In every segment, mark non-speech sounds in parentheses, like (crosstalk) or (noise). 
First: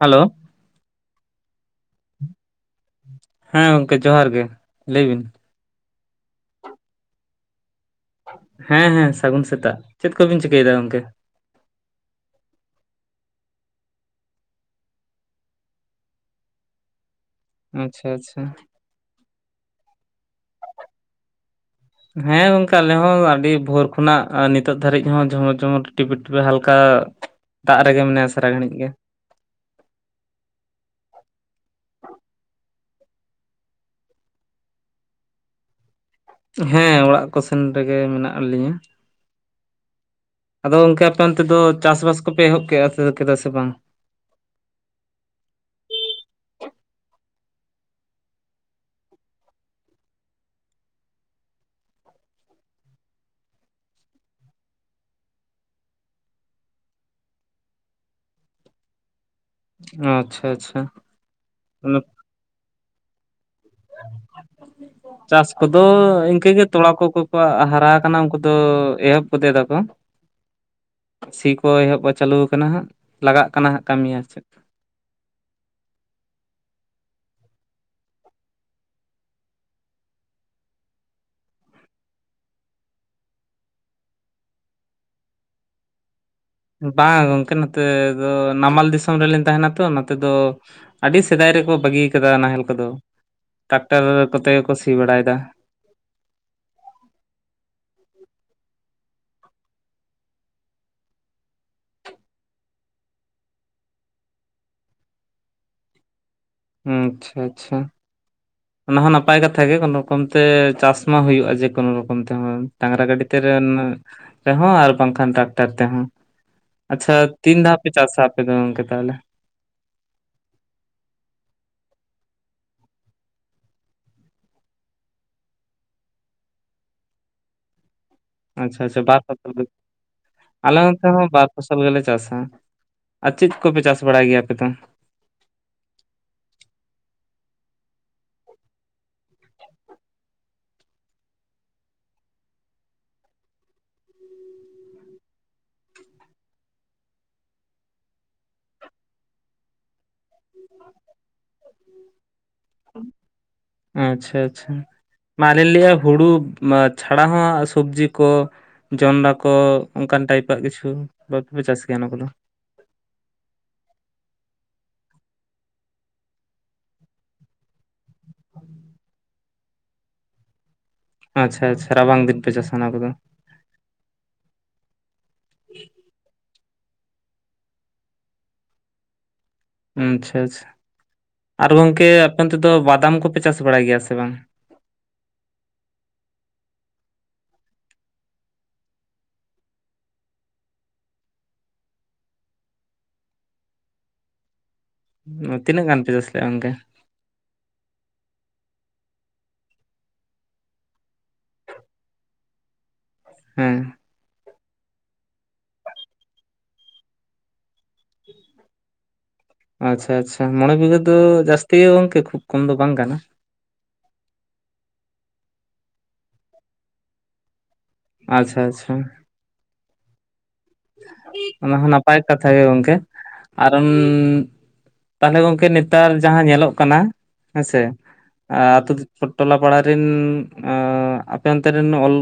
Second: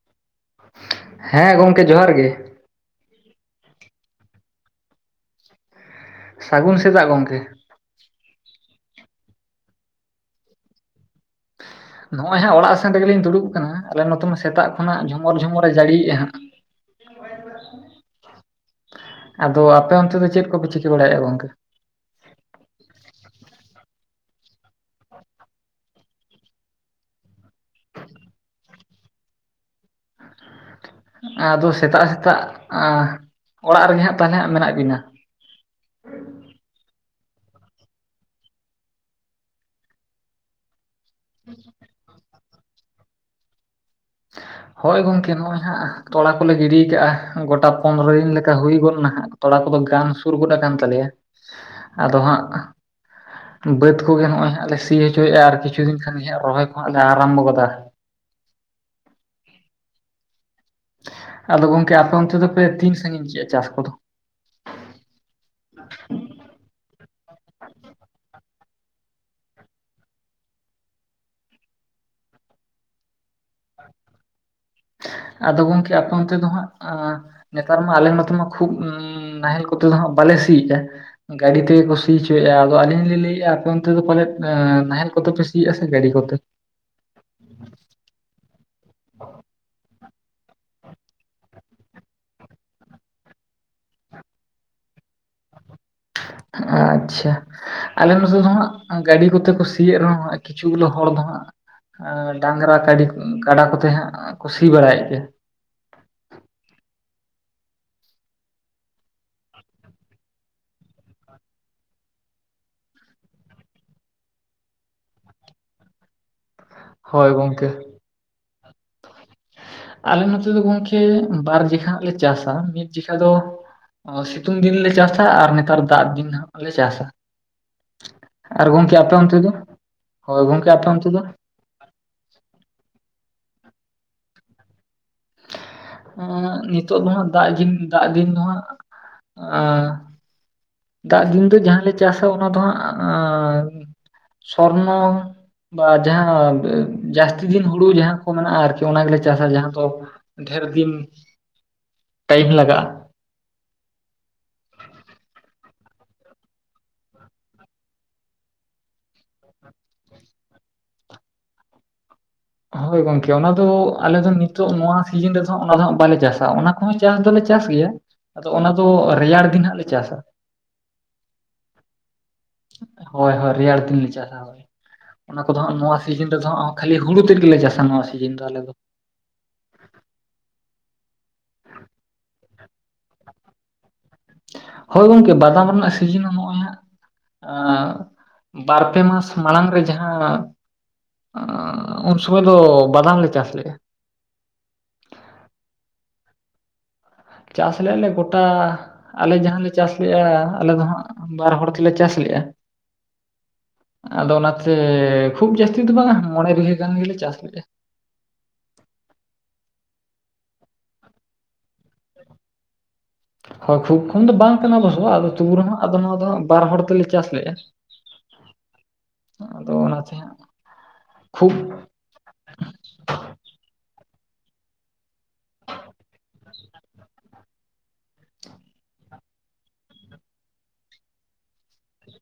Hello. ᱦᱮᱸ ᱜᱚᱝᱠᱮ ᱡᱚᱦᱟᱨ ᱜᱮ᱾ ᱦᱮᱸ ᱜᱚᱝᱠᱮ ᱡᱚᱦᱟᱨ ᱜᱮ ᱞᱟᱹᱭ ᱵᱤᱱ? ᱥᱟᱹᱜᱩᱱ ᱥᱮᱛᱟᱜ ᱜᱚᱝᱠᱮ ᱾ ᱦᱮᱸ ᱦᱮᱸ, ᱥᱟᱹᱜᱩᱱ ᱥᱮᱛᱟᱜ᱾ ᱪᱮᱫ ᱠᱚᱵᱤᱱ ᱪᱤᱠᱟᱹᱭ ᱮᱫᱟ ᱜᱚᱝᱠᱮ? ᱱᱚᱜᱼᱚᱭ ᱦᱟᱸᱜ ᱚᱲᱟᱜ ᱥᱮᱱ ᱨᱮᱜᱮ ᱞᱤᱝ ᱫᱩᱲᱩᱵ ᱠᱟᱱᱟ᱾ ᱟᱞᱮ ᱱᱚᱛᱮ ᱢᱟ ᱥᱮᱛᱟᱜ ᱠᱷᱚᱱᱟᱜ ᱡᱷᱚᱢᱚᱨ ᱡᱷᱚᱢᱚᱨᱮ ᱡᱟᱹᱲᱤᱭᱮᱜᱼᱟ ᱦᱟᱸᱜ᱾ (unintelligible) ᱟᱪᱪᱷᱟ ᱟᱪᱪᱷᱟ᱾ ᱟᱫᱚ ᱟᱯᱮ ᱚᱱᱛᱮ ᱫᱚ ᱪᱮᱫ ᱠᱚᱯᱮ ᱪᱤᱠᱟᱹ ᱵᱟᱲᱟᱭᱮᱜᱼᱟ ᱜᱚᱝᱠᱮ? ᱦᱮᱸ, ᱜᱚᱝᱠᱮ ᱟᱞᱮ ᱦᱚᱸ ᱟᱹᱰᱤ ᱵᱷᱳᱨ ᱠᱷᱚᱱᱟᱜ ᱱᱤᱛᱚᱜ ᱫᱷᱟᱹᱨᱤᱡ ᱦᱚᱸ ᱡᱷᱚᱢᱚᱨᱻᱡᱷᱚᱢᱚᱨ, ᱴᱤᱯᱤᱻᱴᱤᱯᱤ ᱦᱟᱞᱠᱟ ᱫᱟᱜ ᱨᱮᱜᱮ ᱢᱮᱱᱟᱭᱟ ᱥᱟᱨᱟ ᱜᱷᱟᱹᱲᱤᱡᱽ ᱜᱮ᱾ ᱟᱫᱚ ᱥᱮᱛᱟᱜ ᱥᱮᱛᱟᱜ ᱟᱸ ᱚᱲᱟᱜ ᱨᱮᱜᱮ ᱦᱟᱸᱜ ᱛᱟᱦᱞᱮ ᱦᱟᱜ ᱢᱮᱱᱟᱜ ᱵᱤᱱᱟ? ᱦᱮᱸ ᱚᱲᱟᱜ ᱠᱚ ᱥᱮᱱ ᱨᱮᱜᱮ ᱢᱮᱱᱟᱜ ᱞᱤᱧᱟᱹ᱾ ᱟᱫᱚ ᱚᱱᱠᱟ ᱟᱯᱮ ᱚᱱᱛᱮ ᱫᱚ ᱪᱟᱥ ᱵᱟᱥ ᱠᱚᱯᱮ ᱮᱦᱚᱵ ᱠᱮᱜᱼᱟ ᱠᱮᱫᱟ ᱥᱮ ᱵᱟᱝ? ᱦᱳᱭ ᱜᱚᱝᱠᱮ ᱱᱚᱜᱼᱚᱭ ᱦᱟᱸᱜ ᱛᱚᱞᱟ ᱠᱚᱞᱮ ᱜᱤᱰᱤᱭ ᱟᱠᱟᱜᱼᱟ ᱜᱚᱴᱟ ᱯᱚᱱᱨᱚ ᱫᱤᱱ ᱞᱮᱠᱟ ᱦᱩᱭ ᱜᱚᱫ ᱱᱟ ᱦᱟᱜ᱾ ᱛᱚᱲᱟ ᱠᱚᱫᱚ ᱜᱟᱱ ᱥᱩᱨ ᱜᱚᱫ ᱟᱠᱟᱱ ᱛᱟᱞᱮᱭᱟ ᱟᱫᱚ ᱦᱟᱸᱜ ᱵᱟᱹᱫᱽ ᱠᱚᱜᱮ ᱱᱚᱜᱼᱚᱭ ᱦᱟᱸᱜ ᱞᱮ ᱥᱤ ᱦᱚᱪᱚᱭᱮᱜᱼᱟ ᱟᱨ ᱠᱤᱪᱷᱩ ᱫᱤᱱ ᱠᱷᱟᱱ ᱜᱮ ᱦᱟᱜ ᱨᱚᱦᱚᱭ ᱠᱚᱦᱟᱜ ᱞᱮ ᱟᱨᱚᱢᱵᱚ ᱜᱚᱫᱟ᱾ ᱚᱸ ᱟᱪᱪᱷᱟ ᱟᱪᱪᱷᱟ᱾ ᱟᱫᱚ ᱜᱚᱝᱠᱮ ᱟᱯᱮ ᱚᱱᱛᱮ ᱫᱚᱯᱮ ᱛᱤᱱ ᱥᱟᱜᱤᱧ ᱠᱮᱜᱼᱟ ᱪᱟᱥ ᱠᱚ ᱫᱚ? ᱪᱟᱥ ᱠᱚᱫᱚ ᱤᱱᱠᱟᱹ ᱜᱮ ᱛᱚᱲᱟ ᱠᱚᱠᱚ ᱠᱚ ᱦᱟᱨᱟ ᱟᱠᱟᱱᱟ ᱩᱱᱠᱩ ᱛᱚ ᱮᱦᱚᱵ ᱯᱚᱛᱮ ᱫᱟ ᱠᱚ᱾ ᱥᱤ ᱠᱚ ᱮᱦᱚᱵ ᱪᱟᱹᱞᱩ ᱟᱠᱟᱱᱟ ᱦᱟᱸᱜ ᱞᱟᱜᱟᱜ ᱠᱟᱱᱟ ᱦᱟᱸᱜ ᱠᱟᱹᱢᱤ ᱟᱨ ᱪᱮᱫ᱾ ᱟᱫᱚ ᱜᱚᱝᱠᱮ ᱟᱯᱮ ᱚᱱᱛᱮ ᱫᱚ ᱦᱟᱸᱜ ᱟᱸ ᱱᱮᱛᱟᱨ ᱢᱟ ᱟᱞᱮ ᱱᱚᱛᱮ ᱢᱟ ᱠᱷᱩᱵ ᱩᱸ ᱱᱟᱦᱮᱞ ᱠᱚᱛᱮ ᱫᱚ ᱦᱟᱸᱜ ᱵᱟᱞᱮ ᱥᱤᱭᱮᱜᱼᱟ᱾ ᱜᱟᱹᱰᱤ ᱛᱮᱜᱮ ᱠᱚ ᱥᱤ ᱪᱚᱭᱮᱜᱼᱟ ᱟᱫᱚ ᱟᱹᱞᱤᱧ ᱞᱤᱧ ᱞᱟᱹᱭᱮᱜᱼᱟ ᱟᱯᱮ ᱚᱱᱛᱮ ᱫᱚ ᱯᱟᱞᱮᱫ ᱮᱸ ᱱᱟᱦᱮᱞ ᱠᱚᱛᱮ ᱯᱮ ᱥᱤᱭᱮᱜᱼᱟ ᱥᱮ ᱜᱟᱹᱰᱤ ᱠᱚᱛᱮ? ᱵᱟᱝ ᱜᱚᱢᱠᱮ ᱱᱚᱛᱮ ᱫᱚ ᱱᱟᱢᱟᱞ ᱫᱤᱥᱚᱢ ᱨᱮ ᱞᱤᱧ ᱛᱟᱦᱮᱱᱟ ᱛᱚ ᱱᱚᱛᱮ ᱫᱚ ᱟᱹᱰᱤ ᱥᱮᱫᱟᱭ ᱨᱮᱠᱚ ᱵᱟᱹᱜᱤ ᱟᱠᱟᱫᱟ ᱱᱟᱦᱮᱞ ᱠᱚᱫᱚ ᱴᱟᱠᱴᱟᱨ ᱠᱚᱛᱮ ᱜᱮᱠᱚ ᱥᱤ ᱵᱟᱲᱟᱭᱮᱫᱟ᱾ ᱟᱪᱪᱷᱟ᱾ ᱟᱞᱮ ᱱᱚᱛᱮ ᱫᱚ ᱦᱟᱸᱜ ᱜᱟᱹᱰᱤ ᱠᱚᱛᱮ ᱠᱚ ᱥᱤᱭᱮᱫ ᱨᱮᱦᱚᱸ ᱦᱟᱜ ᱠᱤᱪᱷᱩ ᱜᱩᱞᱳ ᱦᱚᱲ ᱫᱚ ᱦᱟᱸᱜ ᱟᱸ ᱰᱟᱝᱨᱟ ᱛᱮ ᱠᱟᱰᱤ ᱠᱟᱰᱟ ᱠᱚᱛᱮ ᱦᱟᱸᱜ ᱠᱩ ᱥᱤ ᱵᱟᱲᱟᱭᱮᱫ ᱜᱮᱭᱟ᱾ ᱩᱸ ᱟᱪᱷᱟ ᱟᱪᱷᱟ᱾ ᱚᱱᱟ ᱦᱚᱸ ᱱᱟᱯᱟᱭ ᱠᱟᱛᱷᱟ ᱜᱮ ᱠᱳᱱᱳ ᱨᱚᱠᱚᱢ ᱛᱮ ᱪᱟᱥ ᱢᱟ ᱦᱩᱭᱩᱜᱼᱟ ᱡᱮ ᱠᱳᱱᱳ ᱨᱚᱠᱚᱢ ᱛᱮᱦᱚᱸ ᱰᱟᱝᱨᱟ ᱜᱟᱹᱰᱤ ᱛᱮ ᱨᱮᱱ ᱨᱮᱦᱚᱸ ᱟᱨ ᱵᱟᱝ ᱠᱷᱟᱱ ᱴᱟᱠᱴᱟᱨ ᱛᱮᱦᱚᱸ᱾ ᱟᱪᱪᱷᱟ ᱦᱳᱭ ᱛᱤᱱ ᱜᱚᱝᱠᱮ ᱫᱷᱟᱣ ᱯᱮ ᱪᱟᱥᱟ ᱟᱯᱮ ᱫᱚ ᱜᱚᱝᱠᱮ ᱛᱟᱦᱚᱞᱮ? ᱟᱞᱮ ᱱᱚᱛᱮ ᱫᱚ ᱜᱚᱢᱠᱮ ᱵᱟᱨ ᱡᱮᱠᱷᱟ ᱦᱟᱜ ᱞᱮ ᱪᱟᱥᱟ ᱢᱤᱫ ᱡᱮᱠᱷᱟ ᱫᱚ ᱚᱸ ᱥᱤᱛᱩᱝ ᱫᱤᱱ ᱞᱮ ᱪᱟᱥᱟ ᱟᱨ ᱱᱮᱛᱟᱨ ᱫᱟᱜ ᱫᱤᱱ ᱦᱟᱸᱜ ᱞᱮ ᱪᱟᱥᱟ᱾ ᱟᱨ ᱟᱪᱪᱷᱟ ᱜᱚᱝᱠᱮ ᱟᱪᱪᱷᱟ ᱟᱯᱮ ᱵᱟᱨ ᱚᱱᱛᱮ ᱫᱚ? (unintelligible) ᱦᱳᱭ ᱜᱚᱝᱠᱮ ᱟᱞᱮ ᱟᱯᱮ ᱚᱱᱛᱮ ᱫᱚ ᱦᱚᱸ ᱵᱟᱨ ᱯᱷᱚᱥᱚᱞ ᱜᱮᱞᱮ ᱪᱟᱥᱟ ᱟᱨ ᱪᱮᱫ ᱠᱚᱯᱮ ᱪᱟᱥ ᱵᱟᱲᱟᱭ ᱜᱮᱭᱟ ᱟᱯᱮ ᱫᱚ? ᱮᱸ ᱱᱤᱛᱚᱜ ᱫᱚ ᱦᱟᱜ ᱫᱟᱜ ᱫᱤᱱ ᱫᱟᱜ ᱫᱤᱱ ᱫᱚ ᱦᱟᱸᱜ ᱮᱸ᱾ ᱫᱟᱜ ᱫᱤᱱ ᱫᱚ ᱡᱟᱦᱟᱸ ᱞᱮ ᱪᱟᱥᱟ ᱚᱱᱟ ᱫᱚ ᱦᱟᱸᱜ ᱥᱚᱨᱱᱚ᱾ ᱵᱟ ᱡᱟᱦᱟᱸ ᱡᱟᱥᱛᱤ ᱫᱤᱱ ᱦᱩᱲᱩ ᱡᱟᱦᱟᱸ ᱠᱚ ᱢᱮᱱᱟᱜᱼᱟ ᱟᱨᱠᱤ ᱚᱱᱟ ᱜᱮᱞᱮ ᱪᱟᱥᱟ ᱡᱟᱦᱟᱸ ᱫᱚᱼᱼ ᱰᱷᱮᱨ ᱫᱤᱱ ᱴᱟᱭᱤᱢ ᱞᱟᱜᱟᱜᱼᱟ᱾ ᱟᱪᱪᱷᱟ ᱟᱪᱪᱷᱟ᱾ ᱢᱟᱞᱮ ᱞᱟᱹᱭᱮ ᱦᱩᱲᱩ ᱪᱷᱟᱲᱟ ᱦᱚᱸ ᱥᱚᱵᱽᱡᱤ ᱠᱚᱼᱼ ᱡᱚᱱᱰᱟ ᱠᱚ ᱚᱱᱠᱟᱱ ᱴᱟᱭᱤᱯᱟᱜ ᱠᱤᱪᱷᱩ ᱵᱟᱯᱮ ᱪᱟᱥ ᱜᱮᱭᱟ ᱚᱱᱟ ᱠᱚᱫᱚ? ᱦᱳᱭ ᱜᱚᱝᱠᱮ ᱚᱱᱟ ᱫᱚ ᱟᱞᱮ ᱫᱚ ᱱᱤᱛᱚᱜ ᱱᱚᱣᱟ ᱥᱤᱡᱤᱱ ᱨᱮᱫᱚ ᱚᱱᱟ ᱫᱚ ᱦᱟᱜ ᱵᱟᱞᱮ ᱪᱟᱥᱟ ᱚᱱᱟᱼᱼ ᱦᱚᱸ ᱪᱟᱥ ᱫᱚᱞᱮ ᱪᱟᱥ ᱜᱮᱭᱟ ᱟᱫᱚ ᱚᱱᱟ ᱫᱚ ᱨᱮᱭᱟᱲ ᱫᱤᱱ ᱦᱟᱸᱜ ᱞᱮ ᱪᱟᱥᱟ᱾ ᱟᱪᱪᱷᱟ ᱟᱪᱪᱷᱟ ᱨᱟᱵᱟᱝ ᱫᱤᱱ ᱯᱮ ᱪᱟᱥᱟ ᱚᱱᱟ ᱠᱚᱫᱚ ᱦᱳᱭ ᱦᱳᱭ ᱨᱮᱭᱟᱲ ᱫᱤᱱ ᱞᱮ ᱪᱟᱥᱟ᱾ ᱚᱱᱟ ᱠᱚᱫᱚ ᱦᱟᱸᱜ ᱱᱚᱣᱟ ᱥᱤᱡᱤᱱ ᱨᱮᱫᱚ ᱦᱟᱸᱜ ᱠᱷᱟᱹᱞᱤ ᱦᱩᱲᱩ ᱛᱮᱫ ᱜᱮᱞᱮ ᱪᱟᱥᱟ ᱱᱚᱣᱟ ᱥᱤᱡᱤᱱ ᱫᱚ ᱟᱞᱮ ᱫᱚ᱾ ᱩᱸ ᱪᱷᱟ ᱪᱷᱟ ᱟᱨ ᱜᱚᱝᱠᱮ ᱟᱯᱮ ᱚᱱᱛᱮ ᱫᱚ ᱵᱟᱫᱟᱢ ᱠᱚᱯᱮ ᱪᱟᱥ ᱵᱟᱲᱟᱭ ᱜᱮᱭᱟ ᱥᱮ ᱵᱟᱝ? ᱦᱳᱭ ᱜᱚᱢᱠᱮ ᱵᱟᱫᱟᱢ ᱨᱮᱱᱟᱜ ᱥᱤᱡᱤᱱ ᱦᱚᱸ ᱱᱚᱜᱼᱚᱭ ᱦᱟᱸᱜᱼᱼ ᱟᱸ ᱵᱟᱨᱯᱮ ᱢᱟᱥ ᱢᱟᱲᱟᱝ ᱨᱮ ᱡᱟᱦᱟᱸᱼᱼ ᱟᱸ ᱩᱱ ᱥᱩᱢᱟᱹᱭ ᱫᱚ ᱵᱟᱫᱟᱢ ᱞᱮ ᱪᱟᱥ ᱞᱮᱜᱼᱟ᱾ ᱩᱸ ᱛᱤᱱᱟᱹᱜ ᱜᱟᱱ ᱯᱮ ᱪᱟᱥ ᱞᱮᱫᱼᱟ ᱜᱚᱢᱠᱮ? ᱪᱟᱥ ᱞᱮᱜ ᱟᱞᱮ ᱜᱳᱴᱟᱼᱼ ᱟᱞᱮ ᱡᱟᱦᱟᱸ ᱞᱮ ᱪᱟᱥ ᱞᱮᱜᱼᱟ ᱟᱞᱮ ᱫᱚ ᱦᱟᱸᱜ ᱵᱟᱨ ᱦᱚᱲ ᱛᱮᱞᱮ ᱪᱟᱥ ᱞᱮᱜᱼᱟ᱾ ᱦᱮᱸ᱾ ᱟᱫᱚ ᱚᱱᱟ ᱛᱮ ᱠᱷᱩᱵ ᱡᱟᱹᱥᱛᱤ ᱫᱚ ᱵᱟᱝᱼᱟ ᱢᱚᱬᱮ ᱵᱤᱜᱷᱟᱹ ᱜᱟᱱ ᱜᱮᱞᱮ ᱪᱟᱥ ᱞᱮᱜᱼᱟ᱾ ᱟᱪᱪᱷᱟ ᱟᱪᱪᱷᱟ ᱢᱚᱬᱮ ᱵᱤᱜᱷᱟᱹ ᱫᱚ ᱡᱟᱹᱥᱛᱤ ᱜᱚᱢᱠᱮ ᱠᱷᱩᱵ ᱠᱚᱢ ᱫᱚ ᱵᱟᱝ ᱠᱟᱱᱟ᱾ ᱦᱳᱭ ᱠᱷᱩᱵ ᱠᱷᱚᱱ ᱫᱚ ᱵᱟᱝ ᱠᱟᱱᱟ ᱚᱵᱚᱥᱼᱥᱚ ᱟᱫᱚ ᱛᱩᱵᱩ ᱨᱮᱦᱚᱸ ᱟᱫᱚ ᱱᱚᱣᱟ ᱫᱚ ᱵᱟᱨ ᱦᱚᱲ ᱛᱮᱞᱮ ᱪᱟᱥ ᱞᱮᱜᱼᱟ᱾ ᱟᱪᱪᱷᱟ ᱟᱪᱪᱷᱟ᱾ ᱫᱚ ᱚᱱᱟ ᱚᱱᱟᱛᱮ ᱦᱟᱜᱼᱼ ᱚᱱᱟ ᱦᱚᱸ ᱱᱟᱯᱟᱭ ᱠᱟᱛᱷᱟ ᱜᱮ ᱜᱚᱢᱠᱮ ᱠᱟᱨᱚᱱ ᱛᱟᱦᱚᱞᱮ ᱜᱚᱝᱠᱮ ᱱᱮᱛᱟᱨ ᱡᱟᱦᱟᱸ ᱧᱮᱞᱚᱜ ᱠᱟᱱᱟ ᱦᱮᱸᱥᱮ ᱟᱹᱛᱩ ᱴᱚᱞᱟ ᱯᱟᱲᱟᱨᱮᱱ ᱟᱯᱮ ᱚᱱᱛᱮ ᱨᱮᱱ ᱚᱞ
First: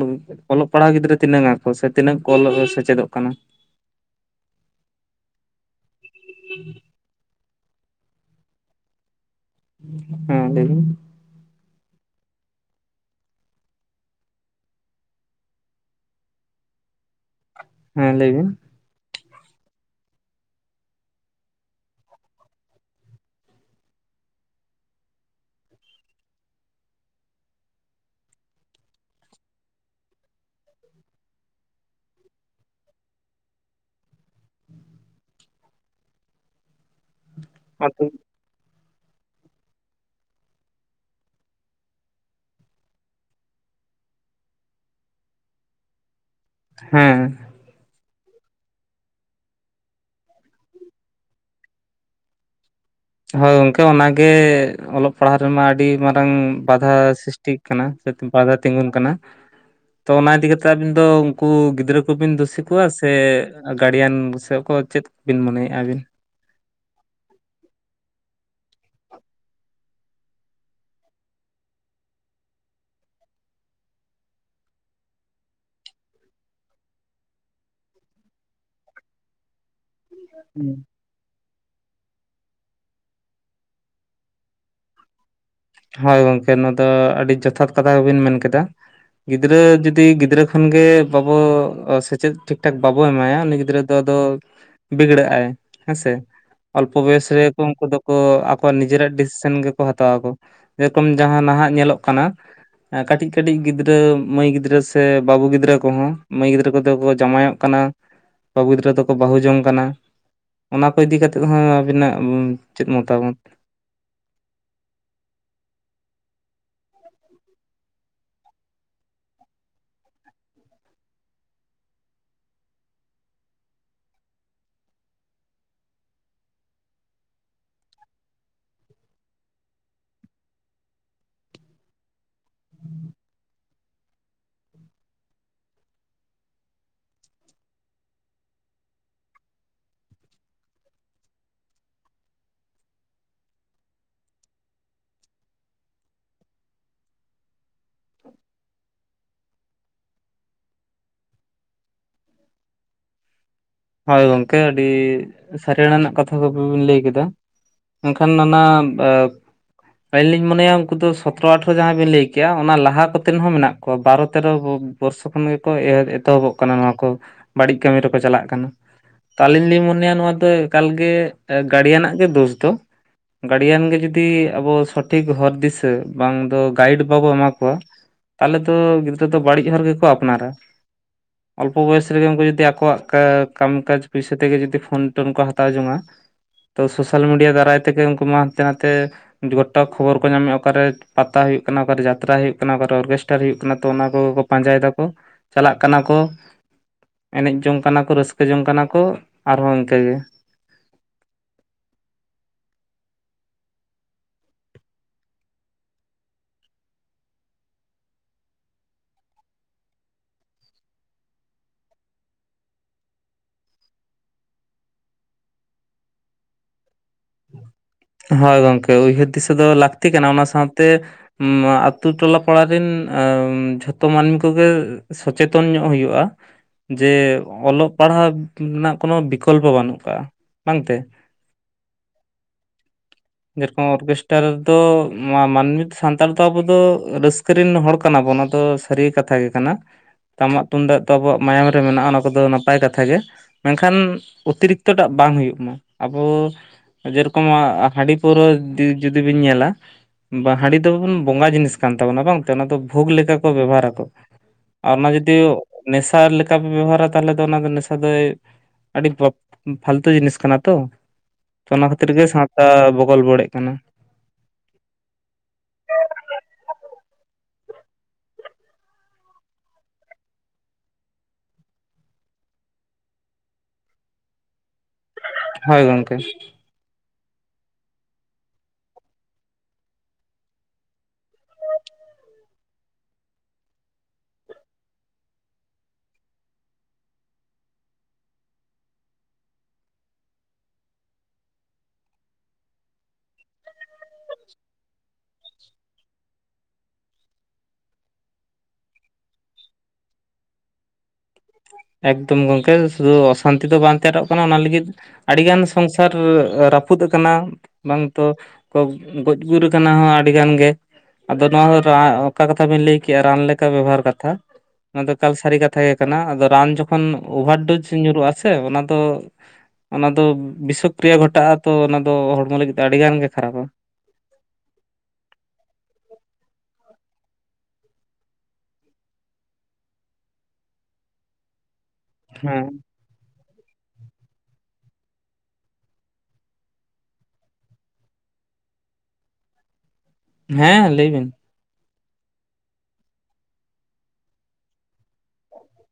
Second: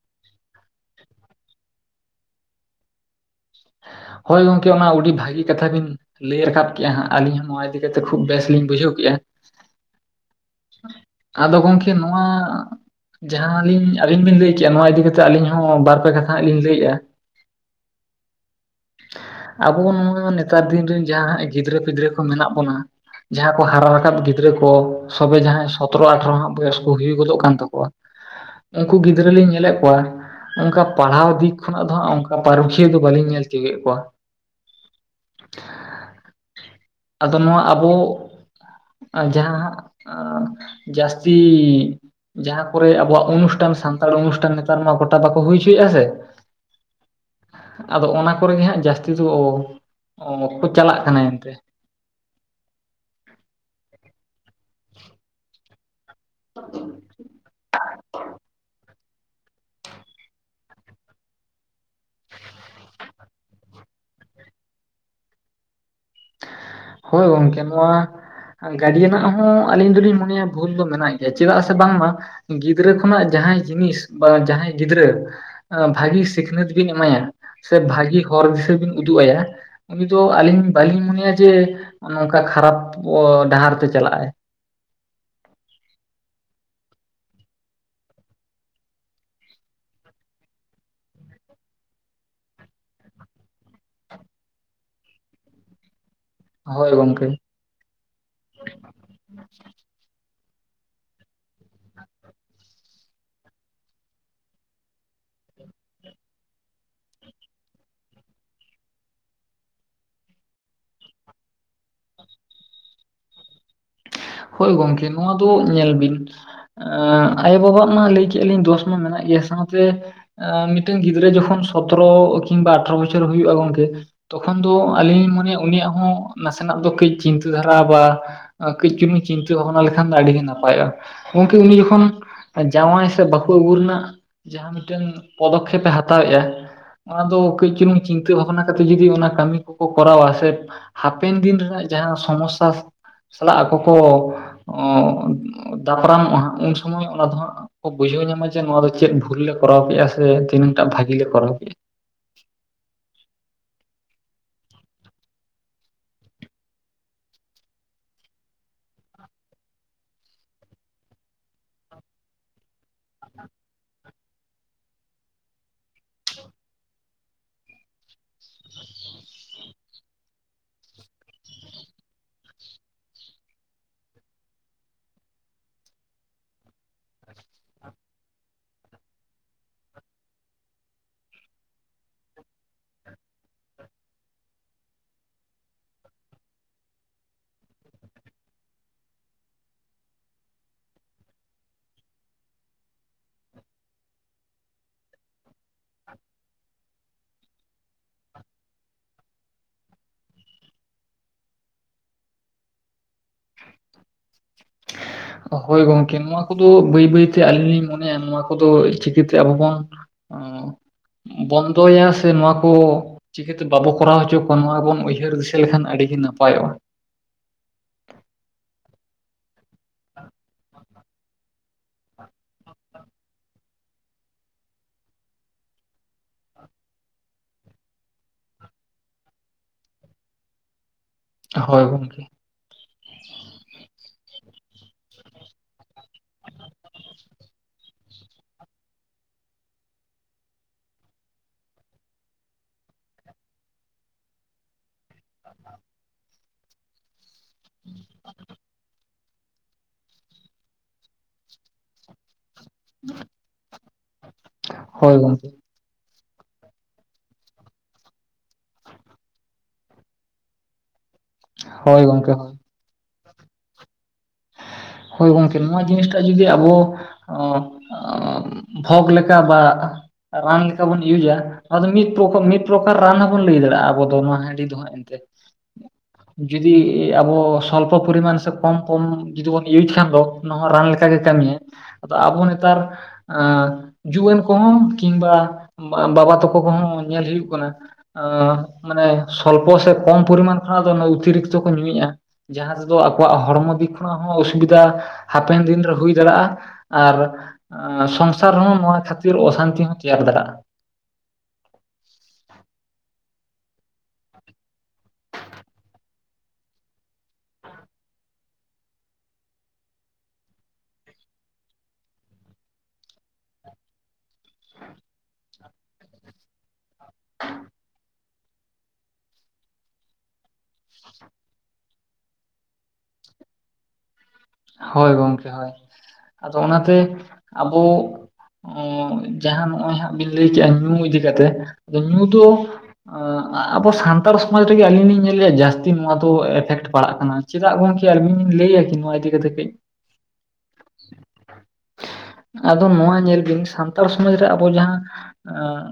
ᱚᱞᱚᱜ ᱯᱟᱲᱦᱟᱣ ᱜᱤᱫᱽᱨᱟᱹ ᱛᱤᱱᱟᱹᱜ ᱟᱠᱚ ᱥᱮ ᱛᱤᱱᱟᱹᱜ ᱠᱚ ᱚᱞ ᱥᱮᱪᱮᱫᱚᱜ ᱠᱟᱱᱟ᱾ ᱦᱳᱭ ᱜᱚᱝᱠᱮ ᱚᱱᱟ ᱟᱹᱰᱤ ᱵᱷᱟᱹᱜᱤ ᱠᱟᱛᱷᱟ ᱵᱤᱱ ᱞᱟᱹᱭ ᱨᱟᱠᱟᱵ ᱠᱮᱜᱼᱟ ᱦᱟᱸᱜ ᱟᱹᱞᱤᱧ ᱦᱚᱸ ᱱᱚᱣᱟ ᱤᱫᱤ ᱪᱤᱠᱛᱮ ᱠᱷᱩ ᱵᱮᱥ ᱞᱤᱧ ᱵᱩᱡᱷᱟᱹ ᱠᱮᱫᱼᱟ᱾ ᱦᱮᱸ ᱞᱮᱵᱤᱱ, ᱟᱫᱚ ᱜᱚᱢᱠᱮ ᱱᱚᱣᱟ ᱡᱟᱦᱟᱸᱞᱤᱧ ᱟᱹᱵᱤᱱ ᱵᱤᱱ ᱞᱟᱹᱭ ᱠᱮᱫᱮᱜᱼᱟ ᱱᱚᱣᱟ ᱤᱫᱤ ᱠᱟᱛᱮᱫ ᱟᱹᱞᱤᱧ ᱦᱚᱸ ᱵᱟᱨᱯᱮ ᱠᱟᱛᱷᱟ ᱦᱟᱜ ᱞᱤᱧ ᱞᱟᱹᱭᱮᱫᱼᱟ᱾ ᱦᱮᱸ ᱞᱟᱹᱭ ᱵᱤᱱ᱾ ᱟᱵᱚ ᱱᱚᱣᱟ ᱱᱮᱛᱟᱨ ᱫᱤᱱ ᱨᱮᱱ ᱡᱟᱦᱟᱸ ᱜᱤᱫᱽᱨᱟᱹ ᱯᱤᱫᱽᱨᱟᱹ ᱠᱚ ᱢᱮᱱᱟᱜ ᱵᱚᱱᱟ᱾ ᱡᱟᱦᱟᱸ ᱠᱚ ᱦᱟᱨᱟᱠᱟᱵ ᱜᱤᱫᱽᱨᱟᱹ ᱠᱚ ᱥᱚᱵᱮ ᱡᱟᱦᱟᱸᱭ ᱥᱚᱛᱨᱚ ᱟᱴᱷᱨᱚ ᱦᱟᱸᱜ ᱵᱚᱭᱚᱥ ᱠᱚ ᱦᱩᱭ ᱜᱚᱫᱚᱜ ᱠᱟᱱ ᱛᱟᱠᱚᱣᱟ ᱩᱱᱠᱩ ᱜᱤᱫᱽᱨᱟᱹ ᱞᱤᱧ ᱧᱮᱞᱮᱫ ᱠᱚᱣᱟ ᱚᱱᱠᱟ ᱯᱟᱲᱦᱟᱣ ᱫᱤᱠ ᱠᱷᱚᱱᱟᱜ ᱫᱚ ᱦᱟᱜ ᱚᱱᱠᱟ ᱯᱟᱨᱩ ᱠᱷᱤᱭᱟᱹ ᱫᱚ ᱵᱟᱞᱤᱧ ᱧᱮᱞ ᱛᱤᱭᱩᱜ ᱠᱮᱫ ᱠᱚᱣᱟ᱾ ᱟᱫᱚ ᱱᱚᱣᱟ ᱟᱵᱚ ᱡᱟᱦᱟᱸ ᱦᱟᱜ ᱡᱟᱹᱥᱛᱤ ᱡᱟᱦᱟᱸ ᱠᱚᱨᱮ ᱟᱵᱚᱣᱟᱜ ᱚᱱᱩᱥᱴᱷᱟᱱ ᱥᱟᱱᱛᱟᱲ ᱚᱱᱩᱥᱴᱷᱟᱱ ᱱᱮᱛᱟᱨ ᱢᱟ ᱜᱚᱴᱟ ᱵᱟᱠᱚ ᱦᱩᱭ ᱦᱚᱪᱚᱭᱮᱫᱼᱟ ᱥᱮ᱾ ᱦᱮᱸ᱾ ᱟᱫᱚ ᱚᱱᱟ ᱠᱚᱨᱮᱜ ᱜᱮ ᱦᱟᱸᱜ ᱡᱟᱹᱥᱛᱤ ᱫᱚ ᱠᱚ ᱪᱟᱞᱟᱜ ᱠᱟᱱᱟ ᱮᱱᱛᱮ᱾ ᱦᱳᱭ ᱜᱚᱝᱠᱮ ᱚᱱᱟᱜᱮ ᱚᱞᱚᱜ ᱯᱟᱲᱦᱟᱜ ᱨᱮᱢᱟ ᱟᱹᱰᱤ ᱢᱟᱨᱟᱝ ᱵᱟᱫᱷᱟ ᱥᱤᱥ ᱴᱷᱤᱠ ᱠᱟᱱᱟ ᱥᱮ ᱵᱟᱫᱷᱟ ᱛᱤᱜᱩᱱ ᱠᱟᱱᱟ᱾ ᱛᱚ ᱚᱱᱟ ᱤᱫᱤ ᱠᱟᱛᱮᱜ ᱟᱵᱤᱱ ᱫᱚ ᱩᱱᱠᱩ ᱜᱤᱫᱽᱨᱟᱹ ᱠᱚᱵᱤᱱ ᱫᱩᱥᱤ ᱠᱚᱣᱟ ᱥᱮ ᱜᱟᱰᱤᱭᱮᱱᱥ᱾ ᱪᱮᱫ ᱠᱚ ᱪᱮᱫ ᱵᱤᱱ ᱢᱚᱱᱮᱭᱮᱫᱼᱟ ᱟᱹᱵᱤᱱ᱾ ᱦᱳᱭ ᱜᱚᱝᱠᱮ ᱱᱚᱣᱟ ᱜᱟᱰᱤᱭᱮᱱᱥ ᱟᱜ ᱦᱚᱸ ᱟᱹᱞᱤᱧ ᱫᱚᱞᱤᱧ ᱢᱚᱱᱮᱭᱟ ᱵᱷᱩᱞ ᱫᱚ ᱢᱮᱱᱟᱜ ᱜᱮᱭᱟ ᱪᱮᱫᱟᱜ ᱥᱮ ᱵᱟᱝᱢᱟ ᱜᱤᱫᱽᱨᱟᱹ ᱠᱷᱚᱱᱟᱜ ᱡᱟᱦᱟᱸᱭ ᱡᱤᱱᱤᱥ ᱵᱟ ᱡᱟᱦᱟᱸᱭ ᱜᱤᱫᱽᱨᱟᱹ ᱵᱷᱟᱹᱜᱤ ᱥᱤᱠᱷᱱᱟᱹᱛ ᱵᱤᱱ ᱮᱢᱟᱭᱟ ᱥᱮ ᱵᱷᱟᱹᱜᱤ ᱦᱚᱨ ᱫᱤᱥᱟᱹ ᱵᱤᱱ ᱩᱫᱩᱜ ᱟᱭᱟ ᱩᱱᱤ ᱫᱚᱚ ᱟᱞᱤᱧ ᱵᱟᱹᱞᱤᱧ ᱢᱚᱱᱮᱭᱟ ᱡᱮ ᱱᱚᱝᱠᱟ ᱠᱷᱟᱨᱟᱯ ᱰᱟᱦᱟᱨ ᱛᱮ ᱪᱟᱞᱟᱜᱼᱟᱭ᱾ ᱦᱳᱭ ᱜᱚᱝᱠᱮ ᱱᱚᱣᱟ ᱫᱚ ᱟᱹᱰᱤ ᱡᱚᱛᱷᱟᱛ ᱠᱟᱛᱷᱟ ᱜᱮᱵᱤᱱ ᱢᱮᱱ ᱠᱮᱫᱟ᱾ ᱜᱤᱫᱽᱨᱟᱹ ᱡᱩᱫᱤ ᱜᱤᱫᱽᱨᱟᱹ ᱠᱷᱚᱱ ᱜᱮ ᱵᱟᱵᱚ ᱥᱮᱪᱮᱫ ᱴᱷᱤᱠ ᱴᱷᱟᱠ ᱵᱟᱵᱚ ᱮᱢᱟᱭᱟ ᱩᱱᱤ ᱜᱤᱫᱽᱨᱟᱹ (inaudible) ᱫᱚ ᱵᱤᱜᱽᱲᱟᱹᱜᱼᱟᱭ ᱦᱮᱸ ᱥᱮ᱾ ᱦᱳᱭ ᱚᱞᱯᱚ ᱵᱚᱭᱮᱥ ᱜᱚᱝᱠᱮ ᱨᱮᱠᱚ ᱩᱱᱠᱩ ᱫᱚᱠᱚ ᱟᱠᱚᱣᱟᱜ ᱱᱤᱡᱮᱨᱟᱜ ᱰᱤᱥᱤᱥᱮᱱ ᱜᱮᱠᱚ ᱦᱟᱛᱟᱣᱟ ᱠᱚ᱾ ᱡᱮᱨᱚᱠᱚᱢ ᱡᱟᱸᱦᱟᱸ ᱱᱟᱦᱟᱜ ᱧᱮᱞᱚᱜ ᱠᱟᱱᱟ᱾ ᱠᱟᱹᱴᱤᱡ ᱠᱟᱹᱴᱤᱡ ᱜᱤᱫᱽᱨᱟᱹ ᱢᱟᱹᱭ ᱜᱤᱫᱽᱨᱟᱹ ᱥᱮ ᱵᱟᱹᱵᱩ ᱜᱤᱫᱽᱨᱟᱹ ᱠᱚᱦᱚᱸ ᱢᱟᱹᱭ ᱜᱤᱫᱽᱨᱟᱹ ᱠᱚᱫᱚ ᱠᱚ ᱡᱟᱶᱟᱭᱚᱜ ᱠᱟᱱᱟ, ᱵᱟᱹᱵᱩ ᱜᱤᱫᱽᱨᱟᱹ ᱫᱚᱠᱚ ᱵᱟᱹᱦᱩ ᱡᱚᱝ ᱠᱟᱱᱟ᱾ ᱚᱱᱟ ᱠᱚ ᱤᱫᱤ ᱠᱟᱛᱮᱫ ᱦᱚᱸ ᱟᱵᱤᱱᱟᱜ ᱪᱮᱫ ᱢᱚᱛᱟᱢᱚᱛ᱾ ᱦᱳᱭ ᱜᱚᱝᱠᱮ ᱱᱚᱣᱟ ᱫᱚ ᱧᱮᱞ ᱵᱤᱱ ᱟᱭᱳᱼᱵᱟᱵᱟᱜ ᱢᱟ ᱞᱟᱹᱭ ᱠᱮᱫ ᱞᱤᱧ ᱫᱚᱥ ᱢᱟ ᱢᱮᱱᱟᱜ ᱜᱮᱭᱟ ᱥᱟᱶᱛᱮ ᱢᱤᱫᱴᱮᱱ ᱜᱤᱫᱽᱨᱟᱹ ᱡᱚᱠᱷᱚᱱ ᱥᱚᱛᱨᱚ ᱠᱤᱝᱵᱟ ᱟᱴᱷᱨᱚ ᱵᱚᱪᱷᱚᱨ ᱦᱩᱭᱩᱜᱼᱟ ᱜᱚᱝᱠᱮ ᱛᱚᱠᱷᱚᱱ ᱫᱚ ᱟᱹᱞᱤᱧ ᱞᱤᱧ ᱢᱚᱱᱮᱭᱟ ᱩᱱᱤᱭᱟᱜ ᱦᱚᱸ ᱱᱟᱥᱮᱱᱟᱜ ᱫᱚ ᱠᱟᱹᱡ ᱪᱤᱱᱛᱟᱹ ᱫᱷᱟᱨᱟ ᱵᱟ ᱠᱟᱹᱡ ᱪᱩᱞᱩᱝ ᱪᱤᱱᱛᱟᱹ ᱵᱷᱟᱵᱽᱱᱟ ᱞᱮᱠᱷᱟᱱ ᱫᱚ ᱟᱹᱰᱤ ᱜᱮ ᱱᱟᱯᱟᱭᱚᱜᱼᱟ, ᱜᱚᱝᱠᱮ ᱩᱱᱤ ᱡᱚᱠᱷᱚᱱ ᱡᱟᱶᱟᱭ ᱥᱮ ᱵᱟᱹᱦᱩ ᱟᱹᱜᱩ ᱨᱮᱱᱟᱜ ᱡᱟᱸᱦᱟᱸ ᱢᱤᱫᱴᱮᱱ ᱯᱚᱫᱚᱠᱷᱮᱯᱮ ᱦᱟᱛᱟᱣ ᱮᱜ-ᱟᱭ ᱚᱱᱟ ᱫᱚ ᱠᱟᱹᱡ ᱪᱩᱞᱩᱝ ᱪᱤᱱᱛᱟᱹ ᱵᱷᱟᱵᱱᱟ ᱠᱟᱛᱮᱫ ᱡᱚᱫᱤ ᱚᱱᱟ ᱠᱟᱹᱢᱤ ᱠᱚᱠᱚ ᱠᱚᱨᱟᱣᱟ ᱥᱮ ᱦᱟᱯᱮᱱ ᱫᱤᱱ ᱨᱮᱱᱟᱜ ᱡᱟᱸᱦᱟᱸ ᱥᱚᱢᱚᱥᱥᱟ ᱟᱠᱚ ᱠᱚ ᱫᱟᱯᱨᱟᱢᱚᱜᱼᱟ ᱦᱟᱸᱜ ᱩᱱ ᱥᱚᱢᱚᱭ ᱚᱱᱟ ᱫᱚ ᱦᱟᱸᱜ ᱵᱩᱡᱷᱟᱹᱣ ᱧᱟᱢᱟ ᱡᱮ ᱱᱚᱣᱟ ᱫᱚ ᱪᱮᱫ ᱵᱷᱩᱞ ᱞᱮ ᱠᱚᱨᱟᱣ ᱠᱮᱫᱼᱟ ᱥᱮ ᱛᱤᱱᱟᱹᱜ ᱴᱟᱜ ᱵᱷᱟᱜᱤ ᱞᱮ ᱠᱚᱨᱟᱣ ᱠᱮᱜ-ᱟ᱾ ᱦᱳᱭ ᱜᱚᱝᱠᱮ ᱟᱹᱰᱤ ᱥᱟᱹᱲᱮᱲ ᱟᱱᱟᱜ ᱠᱟᱛᱷᱟ ᱠᱚ ᱵᱤᱱ ᱞᱟᱹᱭ ᱠᱮᱫᱟ᱾ ᱢᱮᱱᱠᱷᱟᱱ ᱚᱱᱟ ᱟᱹᱞᱤᱧ ᱞᱤᱧ ᱢᱚᱱᱮᱭᱟ ᱩᱱᱠᱩ ᱫᱚ ᱥᱚᱛᱨᱚ ᱟᱴᱷᱨᱚ ᱡᱟᱦᱟᱸ ᱵᱤᱱ ᱞᱟᱹᱭ ᱠᱮᱜᱭᱟ ᱚᱱᱟ ᱞᱟᱦᱟ ᱠᱚᱛᱮᱫ ᱦᱚᱸ ᱢᱮᱱᱟᱜ ᱠᱚᱣᱟ ᱵᱟᱨᱚ ᱛᱮᱨᱚ ᱵᱚᱨᱥᱚ ᱠᱷᱚᱱ ᱜᱮᱠᱚ ᱮᱦᱚᱵ ᱮᱛᱚᱦᱚᱵᱚᱜ ᱠᱟᱱᱟ ᱱᱚᱣᱟ ᱠᱚ ᱵᱟᱹᱲᱤᱡ ᱠᱟᱹᱢᱤ ᱨᱮᱠᱚ ᱪᱟᱞᱟᱜ ᱠᱟᱱᱟ᱾ ᱛᱚ ᱟᱞᱤᱧ ᱞᱤᱧ ᱢᱚᱱᱮᱭᱟ ᱱᱚᱣᱟ ᱫᱚ ᱮᱠᱟᱞ ᱜᱮ ᱜᱟᱹᱲᱤᱭᱟᱱᱟᱜ ᱜᱮ ᱫᱳᱥ ᱫᱚ᱾ ᱜᱟᱹᱰᱤᱭᱟᱱ ᱜᱮ ᱡᱩᱫᱤ ᱟᱵᱚ ᱥᱚᱴᱷᱤᱠ ᱦᱚᱨ ᱫᱤᱥᱟᱹ ᱵᱟᱝ ᱫᱚ ᱜᱟᱭᱤᱰ ᱵᱟᱵᱚ ᱮᱢᱟ ᱠᱚᱣᱟ ᱛᱟᱦᱚᱞᱮ ᱫᱚ ᱜᱤᱫᱽᱨᱟᱹ ᱫᱚ ᱵᱟᱹᱲᱤᱡ ᱦᱚᱨ ᱜᱮᱠᱚ ᱟᱯᱱᱟᱨᱟ᱾ ᱚᱞᱯᱚ ᱵᱚᱭᱮᱥ ᱨᱮᱜᱮ ᱩᱱᱠᱩ ᱡᱩᱫᱤ ᱟᱠᱚᱣᱟᱜ ᱠᱟᱢᱤ ᱠᱟᱡᱽ ᱯᱚᱭᱥᱟ ᱛᱮᱜᱮ ᱡᱩᱫᱤ ᱯᱷᱳᱱ ᱴᱳᱱ ᱠᱚ ᱦᱟᱛᱟᱣ ᱡᱚᱝ-ᱟ ᱛᱚ ᱥᱳᱥᱟᱞ ᱢᱤᱰᱤᱭᱟ ᱫᱟᱨᱟᱭ ᱛᱮᱜᱮ ᱩᱱᱠᱩ ᱢᱟ ᱦᱟᱱᱛᱮ ᱱᱟᱛᱮ ᱜᱚᱴᱟ ᱠᱷᱚᱵᱚᱨ ᱠᱚ ᱧᱟᱢᱮᱫᱼᱟ ᱚᱠᱟᱨᱮ ᱯᱟᱛᱟ ᱦᱩᱭᱩᱜ ᱠᱟᱱᱟ ᱚᱠᱟᱨᱮ ᱡᱟᱛᱨᱟ ᱦᱩᱭᱩᱜ ᱠᱟᱱᱟ ᱚᱠᱟᱨᱮ ᱚᱨᱜᱮᱥᱴᱟᱨ ᱦᱩᱭᱩᱜ ᱠᱟᱱᱟ ᱛᱚ ᱚᱱᱟ ᱠᱚ ᱯᱟᱸᱡᱟᱭ ᱫᱟᱠᱚ ᱪᱟᱞᱟᱜ ᱠᱟᱱᱟ ᱠᱚ ᱮᱱᱮᱡ ᱡᱚᱝ ᱠᱟᱱᱟ ᱠᱚ ᱨᱟᱹᱥᱠᱟᱹ (inaudible) ᱡᱚᱝ ᱠᱟᱱᱟ ᱠᱚ ᱟᱨᱦᱚᱸ ᱤᱱᱠᱟᱹ ᱜᱮ᱾ ᱦᱳᱭ ᱜᱚᱝᱠᱮ ᱱᱚᱣᱟ ᱠᱚᱫᱚ ᱵᱟᱹᱭ ᱵᱟᱹᱭ ᱛᱮ ᱟᱞᱤᱧ ᱞᱤᱧ ᱢᱚᱱᱮᱭᱟ ᱱᱚᱣᱟ ᱠᱚᱫᱚ ᱪᱤᱠᱟᱹᱛᱮ ᱟᱵᱚ ᱵᱚᱱ ᱚ ᱵᱚᱱᱫᱚᱭᱟ ᱥᱮ ᱱᱚᱣᱟ ᱠᱚ ᱪᱤᱠᱟᱹ ᱛᱮ ᱵᱟᱵᱚ ᱠᱚᱨᱟᱣ ᱦᱚᱪᱚ ᱠᱚᱣᱟ ᱱᱚᱣᱟ ᱵᱚᱱ ᱩᱭᱦᱟᱹᱨ ᱫᱤᱥᱟᱹ ᱞᱮᱠᱷᱟᱱ ᱟᱹᱰᱤ ᱜᱮ ᱱᱟᱯᱟᱭᱚᱜᱼᱟ᱾ ᱦᱳᱭ ᱜᱚᱝᱠᱮ ᱩᱭᱦᱟᱹᱨ ᱫᱤᱥᱟᱹ ᱫᱚ ᱞᱟᱹᱠᱛᱤ ᱠᱟᱱᱟ ᱚᱱᱟ ᱥᱟᱶᱛᱮ ᱱᱚᱣᱟ ᱟᱛᱳ ᱴᱚᱞᱟ ᱯᱟᱲᱟᱨ ᱨᱮᱱ (inaudible) ᱡᱷᱚᱛᱚ ᱢᱟᱹᱱᱢᱤ ᱠᱚᱜᱮ ᱥᱚᱪᱮᱛᱚᱱ ᱧᱚᱜ ᱦᱩᱭᱩᱜᱼᱟ᱾ ᱡᱮ ᱚᱞᱚᱜ ᱯᱟᱲᱦᱟᱣ ᱨᱮᱱᱟᱜ ᱠᱳᱱᱚ ᱵᱤᱠᱚᱞᱯᱚ ᱵᱟᱹᱱᱩᱜ ᱟᱠᱟᱜᱼᱟ ᱵᱟᱝ ᱛᱮ᱾ ᱦᱳᱭ ᱜᱚᱢᱠᱮ᱾ ᱡᱮᱨᱚᱠᱚᱢ ᱚᱨᱠᱮᱥᱴᱟᱨ ᱨᱮᱫᱚ ᱱᱚᱣᱟ ᱢᱟᱹᱱᱢᱤ ᱥᱟᱱᱛᱟᱲ ᱫᱚ ᱟᱵᱚ ᱫᱚ ᱨᱟᱹᱥᱠᱟᱹ ᱨᱮᱱ ᱦᱚᱲ ᱠᱟᱱᱟᱵᱚᱱ, ᱟᱫᱚ ᱥᱟᱹᱨᱤ ᱠᱟᱛᱷᱟ ᱜᱮ ᱠᱟᱱᱟ ᱴᱟᱢᱟ ᱛᱩᱢᱫᱟᱜ ᱛᱚ ᱟᱵᱚᱣᱟᱜ ᱢᱟᱭᱟᱢ ᱨᱮ ᱢᱮᱱᱟᱜ-ᱟ ᱚᱱᱟ ᱠᱚᱫᱚ ᱱᱟᱯᱟᱭ ᱠᱟᱛᱷᱟ ᱜᱮ᱾ ᱢᱮᱱᱠᱷᱟᱱ ᱚᱛᱤᱨᱤᱠᱛᱚ ᱴᱟᱜ ᱵᱟᱝ ᱦᱩᱭᱩᱜ ᱢᱟ ᱟᱵᱚ ᱡᱮᱨᱚᱠᱚᱢ ᱡᱮ ᱨᱚᱠᱚᱢ ᱦᱟᱺᱰᱤ ᱯᱟᱹᱣᱨᱟᱹ ᱡᱩᱫᱤ ᱵᱤᱱ ᱧᱮᱞᱟ ᱵᱟ ᱦᱟᱹᱰᱤ ᱫᱚ ᱵᱚᱸᱜᱟ ᱡᱤᱱᱤᱥ ᱠᱟᱱ ᱛᱟᱵᱚᱱᱟ ᱵᱟᱝᱛᱮ ᱚᱱᱟ ᱫᱚ ᱵᱷᱳᱜᱽ ᱞᱮᱠᱟ ᱠᱚ ᱵᱮᱵᱷᱟᱨᱟ ᱟᱠᱚ, ᱟᱨ ᱚᱱᱟ ᱦᱳᱭ ᱡᱩᱫᱤ ᱜᱚᱝᱠᱮ ᱱᱮᱥᱟ ᱞᱮᱠᱟ ᱯᱮ ᱵᱮᱵᱚᱦᱟᱨᱟ ᱛᱟᱦᱚᱞᱮ ᱫᱚ ᱚᱱᱟ ᱫᱚ ᱱᱮᱥᱟ ᱫᱚᱭ ᱟᱹᱰᱤ ᱯᱷᱟᱞᱛᱩ ᱡᱤᱱᱤᱥ ᱠᱟᱱᱟ ᱛᱚ ᱚᱱᱟ ᱦᱳᱭ ᱠᱷᱟᱹᱛᱤᱨ ᱜᱮ ᱜᱚᱝᱠᱮ ᱦᱳᱭ ᱥᱟᱶᱛᱟ ᱵᱚᱜᱚᱞ ᱵᱚᱰᱮᱜ ᱠᱟᱱᱟ᱾ ᱦᱳᱭ ᱜᱚᱝᱠᱮ ᱱᱚᱣᱟ ᱡᱤᱱᱤᱥᱴᱟᱜ ᱡᱩᱫᱤ ᱟᱵᱚ (unintelligible) ᱵᱷᱚᱜᱽ ᱞᱮᱠᱟ ᱵᱟ ᱨᱟᱱ ᱞᱮᱠᱟ ᱵᱚᱱ ᱤᱭᱩᱡᱟ ᱱᱚᱣᱟ ᱫᱚ ᱢᱤᱫ ᱯᱨᱚᱠ ᱢᱤᱫ ᱯᱨᱚᱠᱟᱨ ᱨᱟᱱ ᱦᱚᱸᱵᱚᱱ ᱞᱟᱹᱭ ᱫᱟᱲᱮᱭᱟᱜ-ᱟ ᱟᱵᱚ ᱫᱚ ᱱᱚᱣᱟ ᱦᱟᱹᱰᱤ ᱫᱚ ᱦᱟᱸᱜ ᱮᱱᱛᱮ᱾ ᱦᱳᱭ ᱜᱚᱝᱠᱮ᱾ ᱡᱩᱫᱤ ᱟᱵᱚ ᱥᱚᱞᱯᱚ ᱯᱚᱨᱤᱢᱟᱱ ᱥᱮ ᱠᱚᱢ ᱠᱚᱢ ᱡᱩᱫᱤ ᱵᱚᱱ ᱤᱭᱩᱡ ᱠᱷᱟᱱ ᱫᱚ ᱚᱱᱟ ᱨᱟᱱ ᱞᱮᱠᱟᱜᱮ ᱠᱟᱹᱢᱤᱭᱟ, ᱟᱫᱚ ᱟᱵᱚ ᱱᱮᱛᱟᱨ ᱮᱸ ᱡᱩᱣᱟᱹᱱ ᱠᱚᱦᱚᱸ ᱠᱤᱢᱵᱟ ᱵᱟᱵᱟ ᱛᱟᱠᱚ ᱠᱚᱦᱚᱸ ᱧᱮᱞ ᱦᱩᱭᱩᱜ ᱠᱟᱱᱟ ᱢᱟᱱᱮ ᱥᱚᱞᱯᱚ ᱥᱮ ᱠᱚᱢ ᱯᱚᱨᱤᱢᱟᱱ ᱠᱷᱚᱱᱟᱜ ᱫᱚ ᱚᱛᱤᱨᱤᱠᱛᱚ ᱠᱚ ᱧᱩᱭᱮᱫ-ᱟ᱾ ᱡᱟᱦᱟᱸ ᱛᱮᱫᱚ ᱟᱠᱚᱣᱟᱜ ᱦᱚᱲᱢᱚ ᱫᱤᱠ ᱠᱷᱚᱱᱟᱜ ᱦᱚᱸ ᱚᱥᱩᱵᱤᱫᱷᱟ ᱦᱟᱯᱮᱱ ᱫᱤᱱᱨᱮ ᱦᱩᱭ ᱫᱟᱲᱮᱭᱟᱜ-ᱟ, ᱟᱨ ᱟᱨ ᱥᱚᱝᱥᱟᱨ ᱨᱮᱦᱚᱸ ᱱᱚᱣᱟ ᱠᱷᱟᱹᱛᱤᱨ ᱚᱥᱟᱱᱛᱤ ᱦᱚᱸ ᱛᱮᱭᱟᱨ ᱫᱟᱲᱮᱭᱟᱜ-ᱟ᱾ ᱮᱠᱫᱚᱢ ᱜᱚᱢᱠᱮ ᱥᱩᱫᱷᱩ ᱚᱥᱟᱱᱛᱤ ᱫᱚ ᱵᱟᱝ ᱛᱮᱭᱟᱨᱚᱜ ᱠᱟᱱᱟ ᱚᱱᱟ ᱞᱟᱹᱜᱤᱫ ᱟᱹᱰᱤᱜᱟᱱ ᱥᱚᱝᱥᱟᱨ ᱨᱟᱹᱯᱩᱫ ᱟᱠᱟᱱᱟ᱾ ᱵᱟᱝᱛᱚ ᱜᱚᱡ ᱜᱩᱨ ᱠᱟᱱᱟ ᱦᱚᱸ ᱟᱹᱰᱤ ᱜᱟᱱ ᱜᱮ᱾ ᱟᱫᱚ ᱱᱚᱣᱟ ᱦᱚᱸ ᱚᱠᱟ ᱠᱟᱛᱷᱟ ᱵᱮᱤᱱ ᱞᱟᱹᱭ ᱠᱮᱜ-ᱟ ᱨᱟᱱ ᱞᱮᱠᱟ ᱵᱮᱵᱚᱦᱟᱨ ᱠᱟᱛᱷᱟ ᱱᱚᱣᱟ ᱫᱚ ᱮᱠᱟᱞ ᱥᱟᱨᱤ ᱠᱟᱛᱷᱟ ᱜᱮ᱾ ᱠᱟᱱᱟ ᱟᱫᱚ ᱨᱟᱱ ᱡᱚᱠᱷᱚᱱ ᱚᱵᱷᱟᱨ ᱰᱳᱡ ᱧᱩᱨᱩᱜ-ᱟ ᱥᱮ ᱚᱱᱟ ᱫᱚ ᱚᱱᱟ ᱫᱚ ᱵᱤᱥᱚ ᱠᱨᱤᱭᱟ ᱜᱷᱚᱴᱟᱜ-ᱟ ᱛᱚ ᱚᱱᱟ ᱫᱚ ᱦᱚᱲᱢᱚ ᱞᱟᱹᱜᱤᱫ ᱫᱚ ᱟᱹᱰᱤ ᱜᱟᱱ ᱜᱮ ᱠᱷᱟᱨᱟᱯ-ᱟ᱾ ᱦᱳᱭ ᱜᱚᱢᱠᱮ ᱦᱳᱭ ᱟᱫᱚ ᱚᱱᱟᱛᱮ ᱟᱵᱚ ᱡᱟᱦᱟᱸ ᱱᱚᱜ-ᱚᱭ ᱦᱟᱸᱜ ᱵᱤᱱ ᱞᱟᱹᱭ ᱠᱮᱫᱮᱜ-ᱟ ᱧᱩ ᱤᱫᱤ ᱠᱟᱛᱮᱜ ᱟᱫᱚ ᱧᱩ ᱫᱚ ᱦᱮᱸ ᱟᱵᱚ ᱥᱟᱱᱛᱟᱲ ᱥᱚᱢᱟᱡ ᱨᱮᱜᱮ ᱟᱹᱞᱤᱧ ᱞᱤᱧ ᱧᱮᱞᱮᱫ-ᱟ ᱡᱟᱹᱥᱛᱤ ᱱᱚᱣᱟ ᱫᱚ ᱮᱯᱷᱮᱠᱴ ᱯᱟᱲᱟᱜ ᱠᱟᱱᱟ᱾ ᱪᱮᱫᱟᱜ ᱜᱚᱝᱠᱮ ᱟᱹᱞᱤᱧ ᱞᱤᱧ ᱞᱟᱹᱭᱟ ᱠᱤ ᱱᱚᱣᱟ ᱤᱫᱤ ᱠᱟᱛᱮ ᱠᱟᱹᱡ᱾ ᱦᱮᱸ ᱞᱟᱹᱭ ᱵᱤᱱ ᱾ ᱟᱫᱚ ᱱᱚᱣᱟ ᱧᱮᱞ ᱵᱤᱱ ᱥᱟᱱᱛᱟᱲ ᱥᱚᱢᱟᱡ ᱨᱮ ᱟᱵᱚ ᱡᱟᱦᱟᱸ ᱮᱸ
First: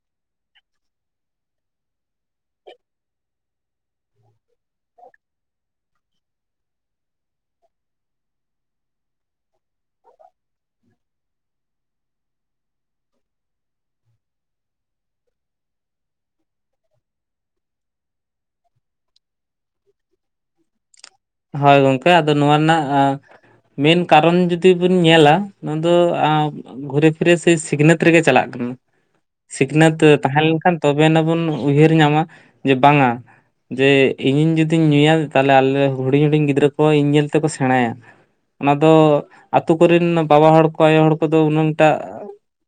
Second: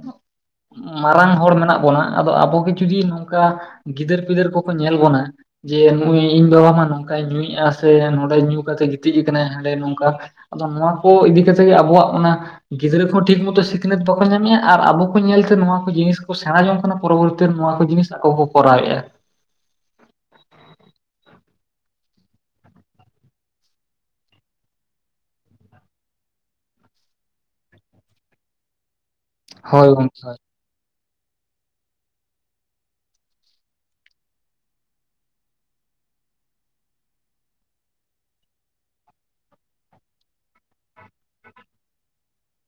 ᱢᱟᱨᱟᱝ ᱦᱚᱲ ᱢᱮᱱᱟᱜ ᱵᱚᱱᱟ ᱟᱫᱚ ᱟᱵᱚᱜᱮ ᱡᱩᱫᱤ ᱱᱚᱝᱠᱟ ᱜᱤᱫᱟᱹᱨ ᱯᱤᱫᱟᱹᱨ ᱠᱚᱠᱚ ᱧᱮᱞ ᱵᱚᱱᱟ ᱡᱮ ᱱᱩᱭ ᱤᱧ ᱵᱟᱵᱟ ᱢᱟ ᱱᱚᱝᱠᱟᱭ ᱧᱩᱭᱮᱟ ᱥᱮ ᱧᱩ ᱠᱟᱛᱮ ᱜᱤᱛᱤᱡ ᱟᱠᱟᱱᱟᱭ ᱦᱟᱸᱰᱮ ᱱᱚᱝᱠᱟ ᱟᱫᱚ ᱱᱚᱣᱟ ᱠᱚ ᱤᱫᱤ ᱠᱟᱛᱮ ᱟᱵᱚᱣᱟᱜ ᱚᱱᱟ ᱜᱤᱫᱽᱨᱟᱹ ᱠᱚᱦᱚᱸ ᱴᱷᱤᱠ ᱢᱚᱛᱚ ᱥᱤᱠᱷᱱᱟᱹᱛ ᱵᱟᱠᱚ ᱧᱟᱢᱮᱫ-ᱟ ᱟᱨ ᱟᱵᱚ ᱠᱚ ᱧᱮᱞᱛᱮ ᱱᱚᱣᱟ ᱠᱚ ᱡᱤᱱᱤᱥ ᱠᱚ ᱥᱮᱬᱟ ᱡᱚᱝ ᱠᱟᱱᱟ᱾ ᱯᱚᱨᱚᱵᱚᱨᱛᱤ ᱱᱚᱣᱟ ᱠᱚ ᱡᱤᱱᱤᱥ ᱟᱠᱚ ᱠᱚ ᱠᱚᱨᱟᱣᱮᱜ-ᱟ᱾ ᱦᱳᱭ ᱜᱚᱝᱠᱮ ᱟᱫᱚ ᱱᱚᱣᱟ ᱨᱮᱱᱟᱜ ᱢᱮᱱ ᱠᱟᱨᱚᱱ ᱡᱩᱫᱤ ᱵᱤᱱ ᱧᱮᱞᱟ ᱱᱚᱣᱟ ᱫᱚ ᱜᱷᱩᱨᱮ ᱯᱷᱤᱨᱮ ᱥᱮ ᱥᱤᱠᱷᱱᱟᱹᱛ ᱨᱮᱜᱮ ᱪᱟᱞᱟᱜ ᱠᱟᱱᱟ ᱦᱳᱭ ᱥᱤᱠᱷᱱᱟᱹᱛ ᱜᱚᱝᱠᱮ ᱦᱳᱭ ᱛᱟᱦᱮᱸ ᱞᱮᱱᱠᱷᱟᱱ ᱛᱚᱵᱮ ᱱᱟ ᱵᱚᱱ ᱩᱭᱦᱟᱹᱨ ᱧᱟᱢᱟ ᱡᱮ ᱵᱟᱝᱟ ᱡᱮ ᱤᱧ ᱡᱩᱫᱤᱧ ᱧᱩᱭᱟ ᱛᱟᱦᱚᱞᱮ ᱟᱞᱮ ᱦᱩᱰᱤᱧ ᱦᱩᱰᱤᱧ ᱜᱤᱫᱽᱨᱟᱹ ᱠᱚ ᱤᱧ ᱧᱮᱞ ᱛᱮᱠᱚ ᱥᱮᱬᱟᱭᱟ᱾ ᱚᱱᱟ ᱫᱚ ᱟᱛᱳ ᱠᱚᱨᱮᱱ ᱵᱟᱵᱟ ᱦᱚᱲ ᱠᱚ ᱟᱭᱳ ᱦᱚᱲ ᱠᱚᱫᱚ ᱩᱱᱟᱝ ᱴᱟᱜ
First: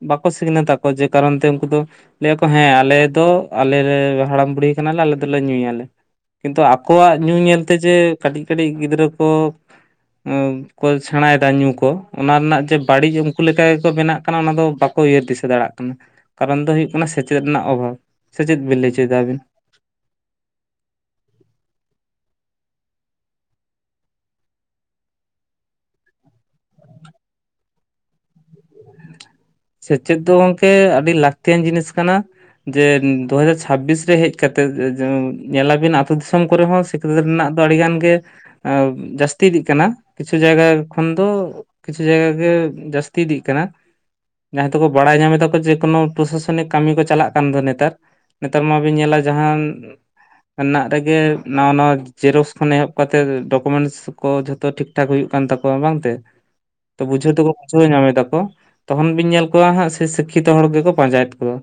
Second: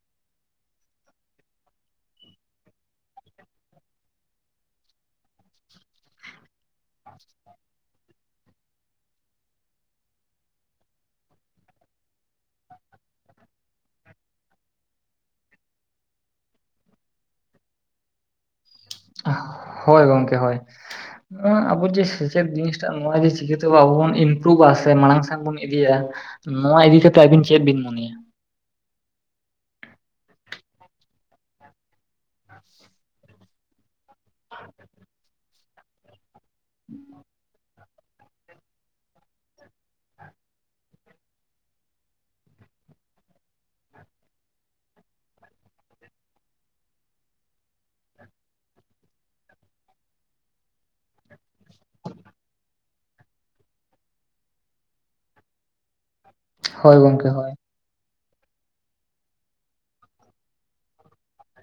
ᱵᱟᱠᱚ ᱥᱤᱠᱷᱱᱟᱹᱛ ᱟᱠᱚ ᱡᱮ ᱠᱟᱨᱚᱱ ᱛᱮ ᱩᱱᱠᱩ ᱫᱚ ᱞᱟᱹᱭᱟᱠᱚ ᱦᱮᱸ ᱟᱞᱮ ᱫᱚ ᱟᱞᱮ ᱦᱟᱲᱟᱢ ᱵᱩᱲᱦᱤ ᱠᱟᱱᱟᱞᱮ ᱟᱞᱮ ᱫᱚᱞᱮ ᱧᱩᱭᱟᱞᱮ ᱠᱤᱱᱛᱩ ᱟᱠᱚᱣᱟᱜ ᱧᱩ ᱧᱮᱞᱛᱮ ᱡᱮ ᱠᱟᱹᱴᱤᱡ ᱠᱟᱹᱴᱤᱡ ᱜᱤᱫᱽᱨᱟᱹ ᱠᱚ ᱠᱚ ᱥᱮᱬᱟᱭᱮᱫᱟ ᱧᱩ ᱠᱚ ᱚᱱᱟ ᱨᱮᱱᱟᱜ ᱡᱮ ᱵᱟᱹᱲᱤᱡ ᱩᱱᱠᱩ ᱞᱮᱠᱟ ᱜᱮᱠᱚ ᱵᱮᱱᱟᱜ ᱠᱟᱱᱟ ᱚᱱᱟ ᱫᱚ ᱵᱟ ᱩᱭᱦᱟᱹᱨ ᱫᱤᱥᱟᱹ ᱫᱟᱲᱮᱭᱟᱜ ᱠᱟᱱᱟ ᱠᱟᱨᱚᱱ ᱫᱚ ᱦᱩᱭᱩᱜ ᱠᱟᱱᱟ ᱥᱮᱪᱮᱫ ᱨᱮᱱᱟᱜ ᱚᱵᱷᱟᱵᱽ ᱥᱮᱪᱮᱫ ᱵᱤᱱ ᱞᱟ. ᱭ ᱦᱳᱭ ᱜᱚᱢᱠᱮ ᱦᱳᱭ ᱱᱚᱣᱟ ᱟᱵᱚ ᱡᱮ ᱥᱮᱪᱮᱫ ᱡᱤᱱᱤᱥᱴᱟᱜ ᱱᱚᱣᱟ ᱡᱮ ᱪᱤᱠᱟᱹᱛᱮ ᱟᱵᱚ ᱵᱚᱱ ᱤᱢᱯᱨᱩᱵ ᱥᱮ ᱢᱟᱲᱟᱝ ᱥᱮᱱ ᱵᱚᱱ ᱤᱫᱤᱭᱟ ᱱᱚᱣᱟ ᱤᱫᱤ ᱠᱟᱛᱮ ᱟᱹᱵᱤᱱ ᱪᱮᱫ ᱵᱤᱱ ᱢᱚᱱᱮᱭᱟ ᱥᱮᱪᱮᱫ ᱫᱚ ᱜᱚᱝᱠᱮ ᱟᱹᱰᱤ ᱞᱟᱹᱠᱛᱤᱭᱟᱱ ᱡᱤᱱᱤᱥ ᱠᱟᱱᱟ ᱡᱮ ᱫᱩᱦᱟᱡᱟᱨ ᱪᱷᱟᱵᱵᱤᱥ ᱨᱮ ᱦᱮᱡ ᱠᱟᱛᱮᱫ ᱧᱮᱞ ᱟᱵᱤᱱ ᱟᱹᱛᱩ ᱫᱤᱥᱚᱢ ᱠᱚᱨᱮ ᱦᱚᱸ ᱥᱤᱠᱷᱱᱟᱹᱛ ᱨᱮᱱᱟᱜ ᱫᱚ ᱟᱹᱰᱤ ᱜᱟᱱ ᱜᱮ ᱡᱟᱹᱥᱛᱤ ᱤᱫᱤᱜ ᱠᱟᱱᱟ ᱠᱤᱪᱷᱩ ᱡᱟᱭᱜᱟ ᱠᱷᱚᱱ ᱫᱚ ᱠᱤᱪᱷᱩ ᱡᱟᱭᱜᱟ ᱜᱮ ᱡᱟᱹᱥᱛᱤ ᱤᱫᱤᱜ ᱠᱟᱱᱟ ᱡᱟᱦᱟᱸᱭ ᱫᱚᱠᱚ ᱵᱟᱲᱟᱭ ᱧᱟᱢ ᱫᱟᱠᱚ ᱡᱮ ᱠᱳᱱᱳ ᱯᱨᱚᱥᱟᱥᱚᱱᱤᱠ ᱠᱟᱹᱢᱤ ᱠᱚ ᱪᱟᱞᱟᱜ ᱠᱟᱱ ᱫᱚ ᱱᱮᱛᱟᱨ ᱱᱮᱛᱟᱨ ᱢᱟᱵᱤᱱ ᱧᱮᱞᱟ ᱡᱟᱦᱟᱱ ᱨᱮᱱᱟᱜ ᱨᱮᱜᱮ ᱱᱟᱣᱟ ᱱᱟᱣᱟ ᱡᱮᱨᱚᱠᱚᱥ ᱠᱷᱚᱱ ᱮᱦᱚᱵ ᱠᱟᱛᱮᱫ ᱰᱚᱠᱚᱢᱮᱱᱴᱥ ᱠᱚ ᱡᱷᱚᱛᱚ ᱴᱷᱤᱠ ᱴᱷᱟᱠ ᱦᱩᱭᱩᱜ ᱠᱟᱱ ᱛᱟᱠᱚᱣᱟ ᱵᱟᱝᱛᱮ ᱛᱮ ᱦᱳᱭ ᱛᱳ ᱜᱚᱝᱠᱮ ᱵᱩᱡᱷᱟᱹᱣ ᱦᱳᱭ ᱫᱟᱠᱚ ᱵᱩᱡᱷᱟᱹᱣ ᱧᱟᱢ ᱫᱟᱠᱚ ᱛᱚᱠᱷᱚᱱ ᱵᱤᱱ ᱧᱮᱞ ᱠᱚᱣᱟ ᱦᱟᱸᱜ ᱥᱮ ᱥᱤᱠᱠᱷᱤᱛᱚ ᱦᱚᱲ ᱜᱮᱠᱚ ᱯᱟᱸᱡᱟᱭᱮᱛ ᱠᱚᱶᱟ᱾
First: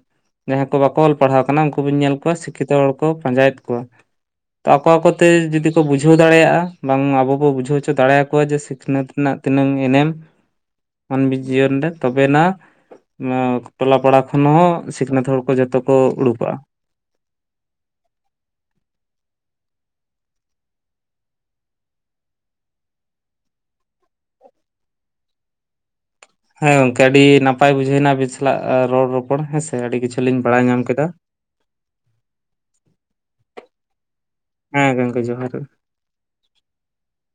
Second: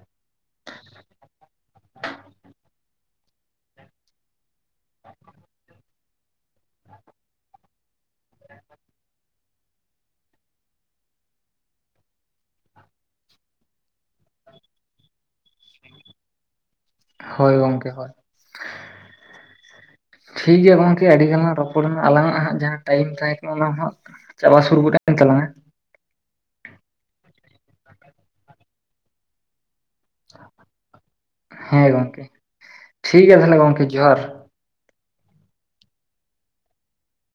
ᱡᱟᱦᱟᱸᱭ ᱠᱚ ᱵᱟᱠᱚ ᱚᱞ ᱯᱟᱲᱦᱟᱣ ᱠᱟᱱᱟ ᱩᱱᱠᱩ ᱵᱤᱱ ᱧᱮᱞ ᱠᱚᱣᱟ ᱥᱤᱠᱷᱤᱛᱚ ᱦᱚᱲ ᱠᱚ ᱯᱟᱸᱡᱟᱭᱮᱫ ᱠᱚᱣᱟ ᱛᱚ ᱟᱠᱚ ᱟᱠᱚ ᱛᱮ ᱡᱩᱫᱤ ᱠᱚ ᱵᱩᱡᱷᱟᱹᱣ ᱫᱟᱲᱮᱭᱟᱜᱼᱟ ᱵᱟᱝ ᱟᱵᱚ ᱵᱚ ᱵᱩᱡᱷᱟᱹᱣ ᱦᱚᱪᱚ ᱫᱟᱲᱮᱭᱟᱠᱚᱣᱟ ᱡᱮ ᱥᱤᱠᱷᱱᱟᱹᱛ ᱨᱮᱱᱟᱜ ᱛᱤᱱᱟᱹᱝ ᱮᱱᱮᱢ ᱢᱟᱱᱢᱤ ᱡᱤᱭᱚᱱ ᱨᱮ ᱛᱚᱵᱮᱱᱟᱜ ᱴᱚᱞᱟ ᱯᱟᱲᱟ ᱠᱷᱚᱱ ᱦᱚᱸ ᱥᱤᱠᱷᱱᱟᱹᱛ ᱦᱚᱲ ᱠᱚ ᱡᱚᱛᱚ ᱠᱚ ᱩᱰᱩᱠᱚᱜᱼᱟ᱾ ᱦᱳᱭ ᱜᱚᱝᱠᱮ ᱦᱳᱭ (unintelligible) ᱴᱷᱤᱠᱜᱮᱭᱟ ᱜᱚᱝᱠᱮ ᱟᱹᱰᱤ ᱜᱟᱱᱞᱟᱝ ᱨᱚᱯᱚᱲᱱᱟ ᱟᱞᱟᱝ ᱟᱜ ᱦᱟᱸᱜ ᱡᱟᱦᱟᱸ ᱴᱟᱭᱤᱢ ᱛᱟᱦᱮᱸ ᱠᱟᱱᱟ ᱚᱱᱟ ᱦᱟᱸᱜ ᱪᱟᱵᱟ ᱥᱩᱨ ᱜᱚᱫ ᱠᱟᱱ ᱛᱟᱞᱟᱝᱼᱟ ᱦᱮᱸ ᱜᱚᱝᱠᱮ ᱟᱹᱰᱤ ᱱᱟᱯᱟᱭ ᱵᱩᱡᱷᱟᱹᱣᱱᱟ ᱟᱵᱤᱱ ᱥᱟᱞᱟᱜ ᱨᱚᱲ ᱨᱚᱯᱚᱲ ᱦᱮᱸᱥᱮ ᱟᱹᱰᱤ ᱠᱤᱪᱷᱩ ᱞᱤᱧ ᱵᱟᱲᱟᱭ ᱧᱟᱢ ᱠᱮᱫᱟ ᱦᱮᱸ ᱜᱚᱝᱠᱮ ᱴᱷᱤᱠᱜᱮᱭᱟ ᱛᱟᱦᱞᱮ ᱜᱚᱢᱠᱮ ᱡᱚᱦᱟᱨ᱾ ᱦᱮᱸ ᱜᱚᱝᱠᱮ ᱡᱚᱦᱟᱨ ᱾